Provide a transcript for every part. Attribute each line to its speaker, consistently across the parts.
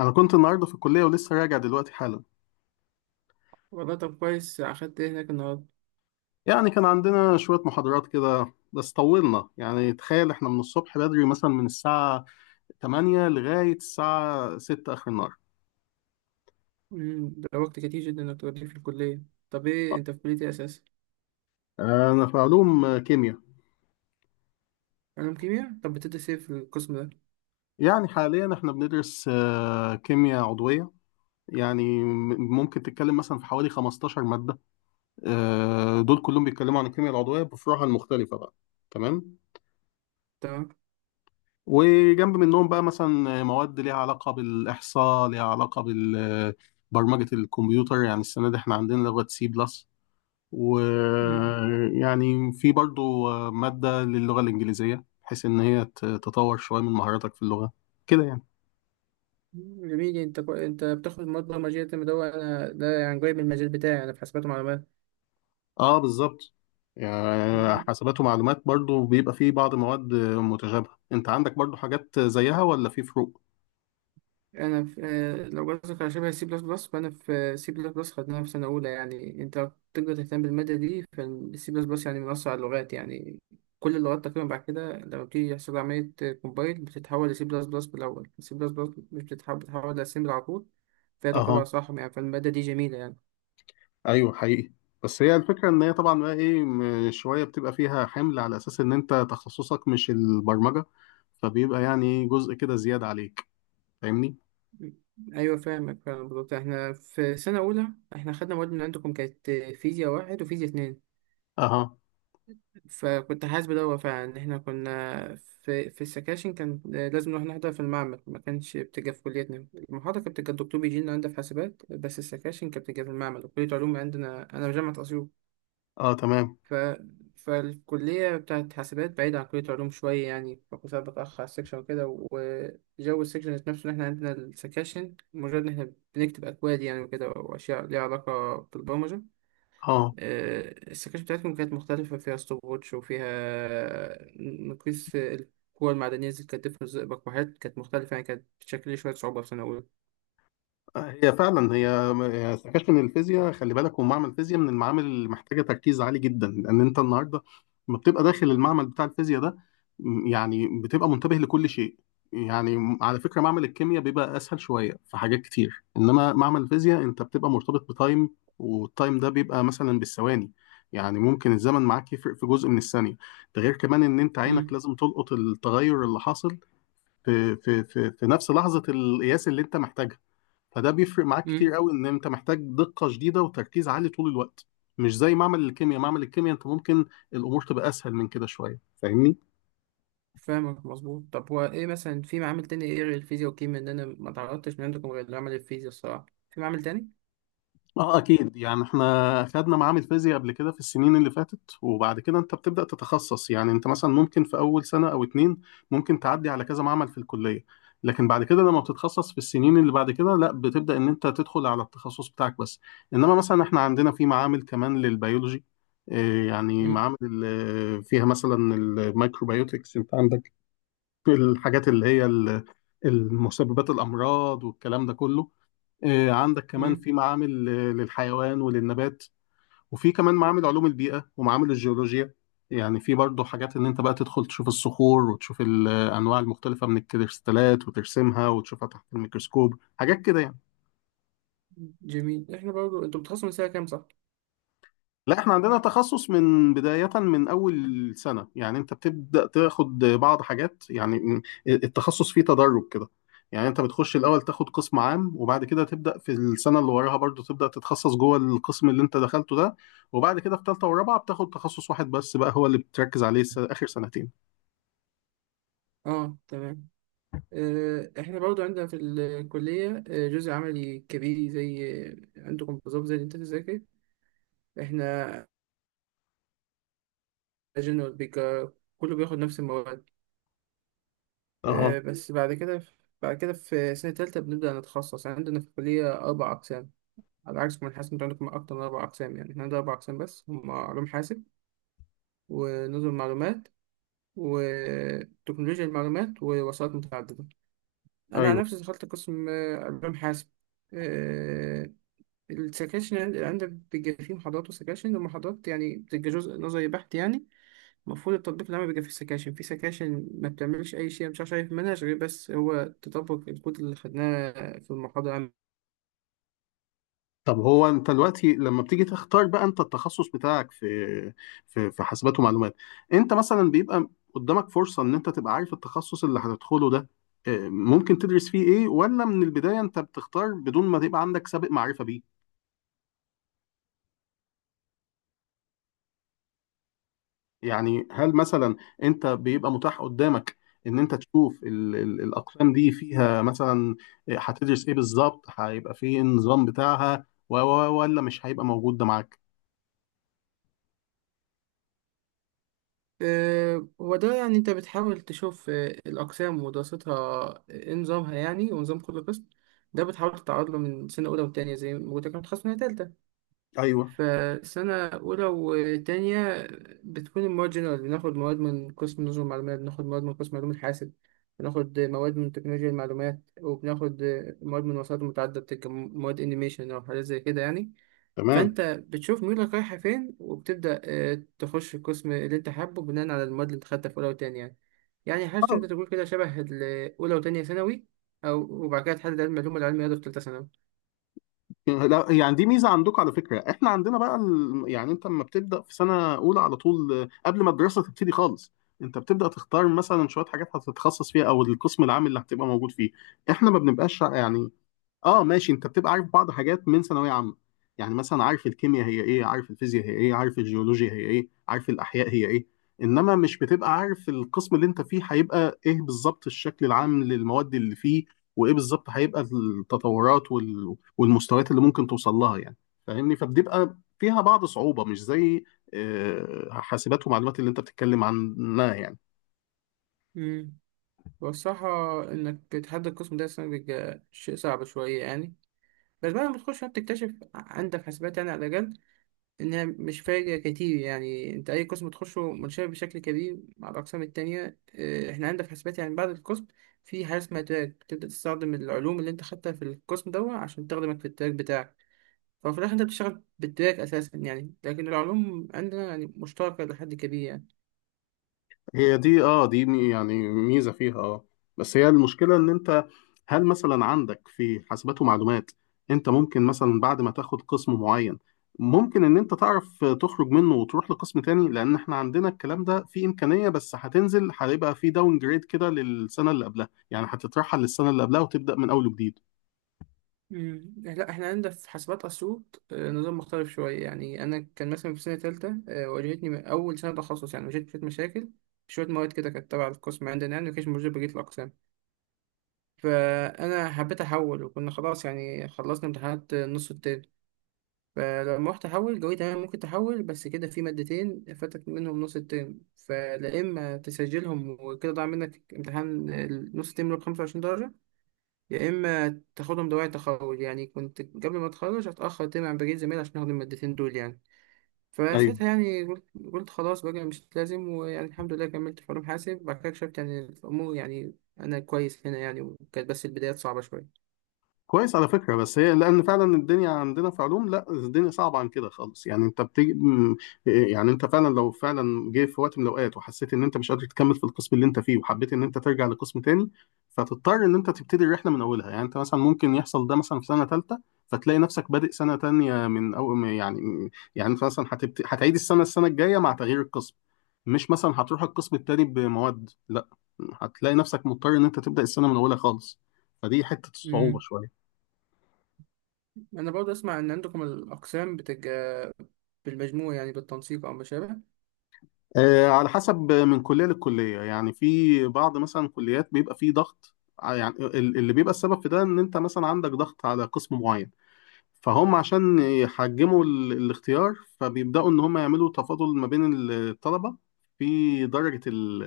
Speaker 1: أنا كنت النهاردة في الكلية ولسه راجع دلوقتي حالا.
Speaker 2: والله، طب كويس، أخدت إيه هناك النهاردة؟
Speaker 1: يعني كان عندنا شوية محاضرات كده، بس طولنا. يعني تخيل، إحنا من الصبح بدري مثلا من الساعة 8 لغاية الساعة 6 آخر النهار.
Speaker 2: ده وقت كتير جدا إنك تقضيه في الكلية. طب إيه أنت في كلية إيه أساسا؟
Speaker 1: أنا في علوم كيمياء.
Speaker 2: علوم كيمياء؟ طب بتدرس إيه في القسم ده؟
Speaker 1: يعني حاليا إحنا بندرس كيمياء عضوية. يعني ممكن تتكلم مثلا في حوالي 15 مادة. دول كلهم بيتكلموا عن الكيمياء العضوية بفروعها المختلفة بقى. تمام.
Speaker 2: تمام.
Speaker 1: وجنب منهم بقى مثلا مواد ليها علاقة بالإحصاء، ليها علاقة ببرمجة الكمبيوتر. يعني السنة دي احنا عندنا لغة سي بلس.
Speaker 2: مم.
Speaker 1: ويعني في برضو مادة للغة الإنجليزية بحيث إن هي تطور شوية من مهاراتك في اللغة، كده يعني.
Speaker 2: جميل. أنت بتاخد مواد برمجية ده. أنا ده يعني جاي من المجال بتاعي، أنا في حاسبات ومعلومات.
Speaker 1: اه، بالظبط. يعني حاسبات ومعلومات برضو بيبقى فيه بعض مواد متشابهة. انت عندك برضو حاجات زيها ولا في فروق؟
Speaker 2: انا في لو قصدك على شبه سي بلس بلس فانا في سي بلس بلس، خدناها في سنه اولى. يعني انت لو تقدر تهتم بالماده دي، فالسي بلس بلس يعني من اسرع اللغات يعني. كل اللغات تقريبا بعد كده لما بتيجي يحصل عمليه كومبايل بتتحول لسي بلس بلس بالاول، سي بلس بلس مش بتتحول، بتتحول لاسمبل على طول. فهي تعتبر اصعب يعني، فالماده دي جميله يعني.
Speaker 1: ايوه، حقيقي. بس هي الفكره ان هي طبعا بقى ايه شويه بتبقى فيها حمل على اساس ان انت تخصصك مش البرمجه، فبيبقى يعني جزء كده زياده عليك، فاهمني.
Speaker 2: ايوه فاهمك، فاهم بالظبط. احنا في سنه اولى احنا خدنا مواد من عندكم، كانت فيزياء واحد وفيزياء اتنين.
Speaker 1: اها.
Speaker 2: فكنت حاسس بدوت فعلا ان احنا كنا في السكاشن كان لازم نروح نحضر في المعمل. ما كانش بتبقى في كليتنا، المحاضرة كانت بتبقى الدكتور بيجي لنا عندنا في حاسبات، بس السكاشن كانت بتبقى في المعمل وكلية علوم عندنا. انا في جامعة اسيوط.
Speaker 1: اه، تمام.
Speaker 2: ف... فالكلية بتاعت حاسبات بعيدة عن كلية علوم شوية يعني، فكنت ساعات بتأخر على السكشن وكده. وجو السكشن ذات نفسه ان احنا عندنا السكاشن مجرد ان احنا بنكتب اكواد يعني وكده، واشياء ليها علاقة بالبرمجة.
Speaker 1: اه،
Speaker 2: السكاش بتاعتكم كانت مختلفة، فيها ستوب ووتش، وفيها مقياس القوى المعدنية زي الكتف والزئبق، وحاجات كانت مختلفة يعني، كانت بتشكل لي شوية صعوبة في سنة أولى.
Speaker 1: هي فعلا. هي استكشف ان الفيزياء، خلي بالك، هو معمل الفيزياء من المعامل اللي محتاجه تركيز عالي جدا، لان انت النهارده لما بتبقى داخل المعمل بتاع الفيزياء ده يعني بتبقى منتبه لكل شيء. يعني على فكره معمل الكيمياء بيبقى اسهل شويه في حاجات كتير، انما معمل الفيزياء انت بتبقى مرتبط بتايم، والتايم ده بيبقى مثلا بالثواني. يعني ممكن الزمن معاك يفرق في جزء من الثانيه. ده غير كمان ان انت عينك
Speaker 2: مم.
Speaker 1: لازم تلقط التغير اللي حاصل في نفس لحظه القياس اللي انت محتاجها. فده بيفرق معاك كتير
Speaker 2: مم.
Speaker 1: قوي، ان انت محتاج دقة شديدة وتركيز عالي طول الوقت، مش زي معمل الكيمياء. معمل الكيمياء انت ممكن الامور تبقى اسهل من كده شوية، فاهمني.
Speaker 2: فاهمك مظبوط. طب هو إيه مثلا في معامل تاني، إيه غير الفيزياء والكيمياء؟ إن أنا ما تعرضتش من عندكم غير لعمل الفيزياء الصراحة، في معامل تاني؟
Speaker 1: اه، اكيد. يعني احنا خدنا معامل فيزياء قبل كده في السنين اللي فاتت، وبعد كده انت بتبدأ تتخصص. يعني انت مثلا ممكن في اول سنة او اتنين ممكن تعدي على كذا معمل في الكلية، لكن بعد كده لما بتتخصص في السنين اللي بعد كده لا، بتبدأ ان انت تدخل على التخصص بتاعك بس. انما مثلا احنا عندنا في معامل كمان للبيولوجي. يعني
Speaker 2: مم.
Speaker 1: معامل فيها مثلا الميكروبيوتكس. انت عندك الحاجات اللي هي المسببات الامراض والكلام ده كله. عندك كمان
Speaker 2: مم.
Speaker 1: في معامل للحيوان وللنبات، وفي كمان معامل علوم البيئة ومعامل الجيولوجيا. يعني في برضه حاجات ان انت بقى تدخل تشوف الصخور وتشوف الانواع المختلفة من الكريستالات وترسمها وتشوفها تحت الميكروسكوب، حاجات كده يعني.
Speaker 2: جميل. إحنا برضو أنتوا بتخلصوا من سنة كام صح؟
Speaker 1: لا، احنا عندنا تخصص من بداية من أول سنة. يعني أنت بتبدأ تاخد بعض حاجات. يعني التخصص فيه تدرج كده. يعني أنت بتخش الأول تاخد قسم عام، وبعد كده تبدأ في السنة اللي وراها برضو تبدأ تتخصص جوه القسم اللي أنت دخلته ده، وبعد كده في تالتة ورابعة بتاخد تخصص واحد بس بقى هو اللي بتركز عليه آخر سنتين.
Speaker 2: آه تمام. إحنا برضو عندنا في الكلية جزء عملي كبير زي عندكم بالظبط، زي اللي أنت تذاكر. إحنا جنرال بيبقى كله بياخد نفس المواد.
Speaker 1: أها.
Speaker 2: بس بعد كده في سنة تالتة بنبدأ نتخصص. يعني عندنا في الكلية أربع أقسام، على عكس من حاسب أنتوا عندكم أكتر من أربع أقسام. يعني إحنا عندنا أربع أقسام بس، هما علوم حاسب ونظم معلومات وتكنولوجيا المعلومات ووسائط متعددة. أنا عن
Speaker 1: أيوه.
Speaker 2: نفسي دخلت قسم علوم حاسب. آه، عندنا بيبقى فيه محاضرات وسكاشن. المحاضرات يعني بتبقى جزء نظري بحت يعني، المفروض التطبيق العملي بيبقى فيه سكاشن. في سكاشن ما بتعملش أي شيء، مش عارف، شايف منهج غير بس هو تطبق الكود اللي خدناه في المحاضرة العامة.
Speaker 1: طب هو انت دلوقتي لما بتيجي تختار بقى انت التخصص بتاعك في حاسبات ومعلومات، انت مثلا بيبقى قدامك فرصة ان انت تبقى عارف التخصص اللي هتدخله ده اه، ممكن تدرس فيه ايه، ولا من البداية انت بتختار بدون ما تبقى عندك سابق معرفة بيه؟ يعني هل مثلا انت بيبقى متاح قدامك ان انت تشوف ال الاقسام دي فيها مثلا اه، هتدرس ايه بالظبط، هيبقى فيه إيه النظام بتاعها، ولا مش هيبقى موجود ده معاك؟
Speaker 2: هو ده يعني أنت بتحاول تشوف الأقسام ودراستها، إيه نظامها يعني، ونظام كل قسم. ده بتحاول تتعرض له من سنة أولى وتانية، زي ما قلت لك هتخصص من تالتة.
Speaker 1: ايوه،
Speaker 2: فسنة أولى وتانية بتكون المواد جنرال، بناخد مواد من قسم نظم معلومات، بناخد مواد من قسم علوم الحاسب، بناخد مواد من تكنولوجيا المعلومات، وبناخد مواد من وسائط متعددة. مواد انيميشن أو حاجات زي كده يعني.
Speaker 1: تمام.
Speaker 2: فأنت بتشوف ميولك رايحة فين، وبتبدأ تخش القسم اللي أنت حابه بناء على المواد اللي أنت خدتها في أولى وتانية يعني. يعني حاجة تقدر تقول كده شبه الأولى وتانية ثانوي، أو وبعد كده تحدد علم العلوم العلمي رياضة في تالتة
Speaker 1: لا يعني دي ميزه عندكم على فكره. احنا عندنا بقى يعني انت لما بتبدا في سنه اولى على طول قبل ما الدراسه تبتدي خالص انت بتبدا تختار مثلا شويه حاجات هتتخصص فيها، او القسم العام اللي هتبقى موجود فيه. احنا ما بنبقاش يعني، اه ماشي، انت بتبقى عارف بعض حاجات من ثانويه عامه. يعني مثلا عارف الكيمياء هي ايه، عارف الفيزياء هي ايه، عارف الجيولوجيا هي ايه، عارف الاحياء هي ايه، انما مش بتبقى عارف القسم اللي انت فيه هيبقى ايه بالظبط، الشكل العام للمواد اللي فيه، وايه بالظبط هيبقى التطورات والمستويات اللي ممكن توصل لها يعني، فاهمني. فبتبقى فيها بعض صعوبه، مش زي حاسبات ومعلومات اللي انت بتتكلم عنها يعني.
Speaker 2: ثانوي. هو الصراحة إنك تحدد القسم ده أصلا بيبقى شيء صعب شوية يعني. بس بعد ما بتخش بتكتشف عندك حسابات يعني على الأقل، إنها مش فارقة كتير. يعني أنت أي قسم تخشه متشابه بشكل كبير مع الأقسام التانية. إحنا عندنا في حسابات يعني، بعد القسم في حاجة اسمها تراك، بتبدأ تستخدم العلوم اللي أنت خدتها في القسم ده عشان تخدمك في التراك بتاعك. ففي الآخر أنت بتشتغل بالتراك أساسا يعني، لكن العلوم عندنا يعني مشتركة لحد كبير يعني.
Speaker 1: هي دي، دي يعني ميزة فيها بس هي المشكلة ان انت هل مثلا عندك في حاسبات ومعلومات انت ممكن مثلا بعد ما تاخد قسم معين، ممكن ان انت تعرف تخرج منه وتروح لقسم تاني؟ لان احنا عندنا الكلام ده في امكانية، بس هتنزل، هيبقى في داون جريد كده للسنة اللي قبلها. يعني هتترحل للسنة اللي قبلها وتبدأ من اول وجديد.
Speaker 2: مم. لا احنا عندنا في حاسبات اسيوط نظام مختلف شويه. يعني انا كان مثلا في سنه ثالثه، واجهتني من اول سنه تخصص يعني واجهت شويه مشاكل. شويه مواد كده كانت تبع القسم عندنا يعني ما كانش موجوده بقيه الاقسام. فانا حبيت احول، وكنا خلاص يعني خلصنا امتحانات النص التاني. فلما رحت احول جوي تمام ممكن تحول، بس كده في مادتين فاتك منهم نص الترم، فلا اما تسجلهم وكده ضاع منك امتحان النص الترم ب 25 درجة، يا اما تاخدهم دوائي تخرج. يعني كنت قبل ما اتخرج هتاخر تاني عن بقيه زمايلي عشان اخد المادتين دول يعني. فساعتها يعني قلت خلاص بقى مش لازم. ويعني الحمد لله كملت في علوم حاسب، وبعد كده اكتشفت يعني الامور يعني انا كويس هنا يعني، وكانت بس البدايات صعبه شويه.
Speaker 1: كويس على فكرة. بس هي لأن فعلا الدنيا عندنا في علوم لا، الدنيا صعبة عن كده خالص. يعني أنت بتيجي يعني أنت فعلا لو فعلا جه في وقت من الأوقات وحسيت إن أنت مش قادر تكمل في القسم اللي أنت فيه وحبيت إن أنت ترجع لقسم تاني، فتضطر إن أنت تبتدي الرحلة من أولها. يعني أنت مثلا ممكن يحصل ده مثلا في سنة تالتة، فتلاقي نفسك بادئ سنة تانية من يعني، يعني أنت مثلا هتعيد السنة الجاية مع تغيير القسم. مش مثلا هتروح القسم التاني بمواد، لا، هتلاقي نفسك مضطر إن أنت تبدأ السنة من أولها خالص. فدي حتة الصعوبة
Speaker 2: امم.
Speaker 1: شوية.
Speaker 2: انا برضه اسمع ان عندكم الاقسام بتبقى بالمجموع يعني، بالتنسيق او ما شابه.
Speaker 1: على حسب من كلية للكلية. يعني في بعض مثلا كليات بيبقى فيه ضغط. يعني اللي بيبقى السبب في ده ان انت مثلا عندك ضغط على قسم معين، فهم عشان يحجموا الاختيار، فبيبدأوا ان هم يعملوا تفاضل ما بين الطلبة في درجة ال-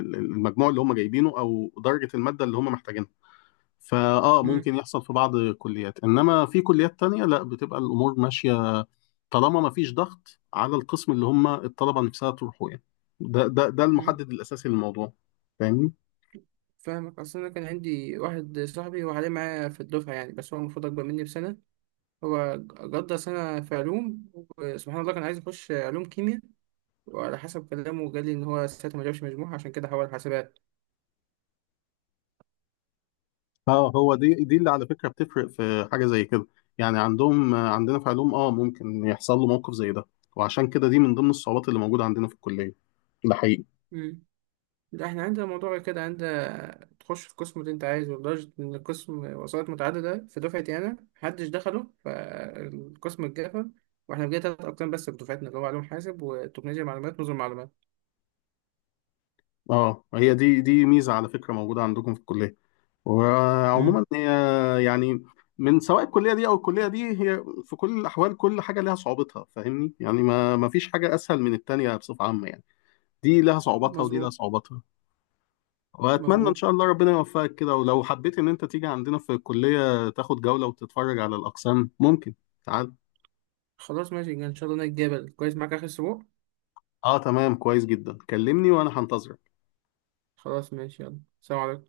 Speaker 1: ال- المجموع اللي هم جايبينه او درجة المادة اللي هم محتاجينها. فاه
Speaker 2: امم.
Speaker 1: ممكن يحصل في بعض الكليات، انما في كليات تانية لا، بتبقى الامور ماشية طالما ما فيش ضغط على القسم اللي هم الطلبه نفسها تروحوا يعني. ده
Speaker 2: امم.
Speaker 1: المحدد الاساسي للموضوع، فاهمني.
Speaker 2: فاهمك. اصل انا كان عندي واحد صاحبي وعليه معايا في الدفعه يعني، بس هو المفروض اكبر مني بسنه. هو جدة سنة في علوم، وسبحان الله كان عايز يخش علوم كيمياء، وعلى حسب كلامه جالي إن هو ساعتها ما جابش مجموعة، عشان كده حول حاسبات.
Speaker 1: اه، هو دي اللي على فكره بتفرق في حاجه زي كده. يعني عندنا في علوم ممكن يحصل له موقف زي ده، وعشان كده دي من ضمن الصعوبات اللي موجوده عندنا في الكليه. ده حقيقي.
Speaker 2: مم. لا احنا عندنا موضوع كده، عندنا تخش في القسم اللي انت عايزه، لدرجة ان القسم وسائط متعددة في دفعتي انا محدش دخله فالقسم اتقفل. واحنا بقينا تلات اقسام بس في دفعتنا، اللي هو علوم حاسب وتكنولوجيا معلومات نظم معلومات.
Speaker 1: اه، هي دي ميزه على فكره موجوده عندكم في الكليه.
Speaker 2: مم.
Speaker 1: وعموما هي يعني من سواء الكليه دي او الكليه دي، هي في كل الاحوال كل حاجه ليها صعوبتها، فاهمني. يعني ما فيش حاجه اسهل من التانيه بصفه عامه يعني. دي لها صعوباتها ودي لها
Speaker 2: مظبوط.
Speaker 1: صعوباتها. واتمنى ان
Speaker 2: مظبوط.
Speaker 1: شاء الله ربنا يوفقك كده. ولو حبيت ان انت تيجي عندنا في الكلية تاخد جولة وتتفرج على الاقسام، ممكن تعال.
Speaker 2: خلاص ماشي، ان شاء الله نتقابل كويس معاك اخر اسبوع.
Speaker 1: اه، تمام، كويس جدا. كلمني وانا هنتظرك.
Speaker 2: خلاص ماشي، يلا، سلام عليكم.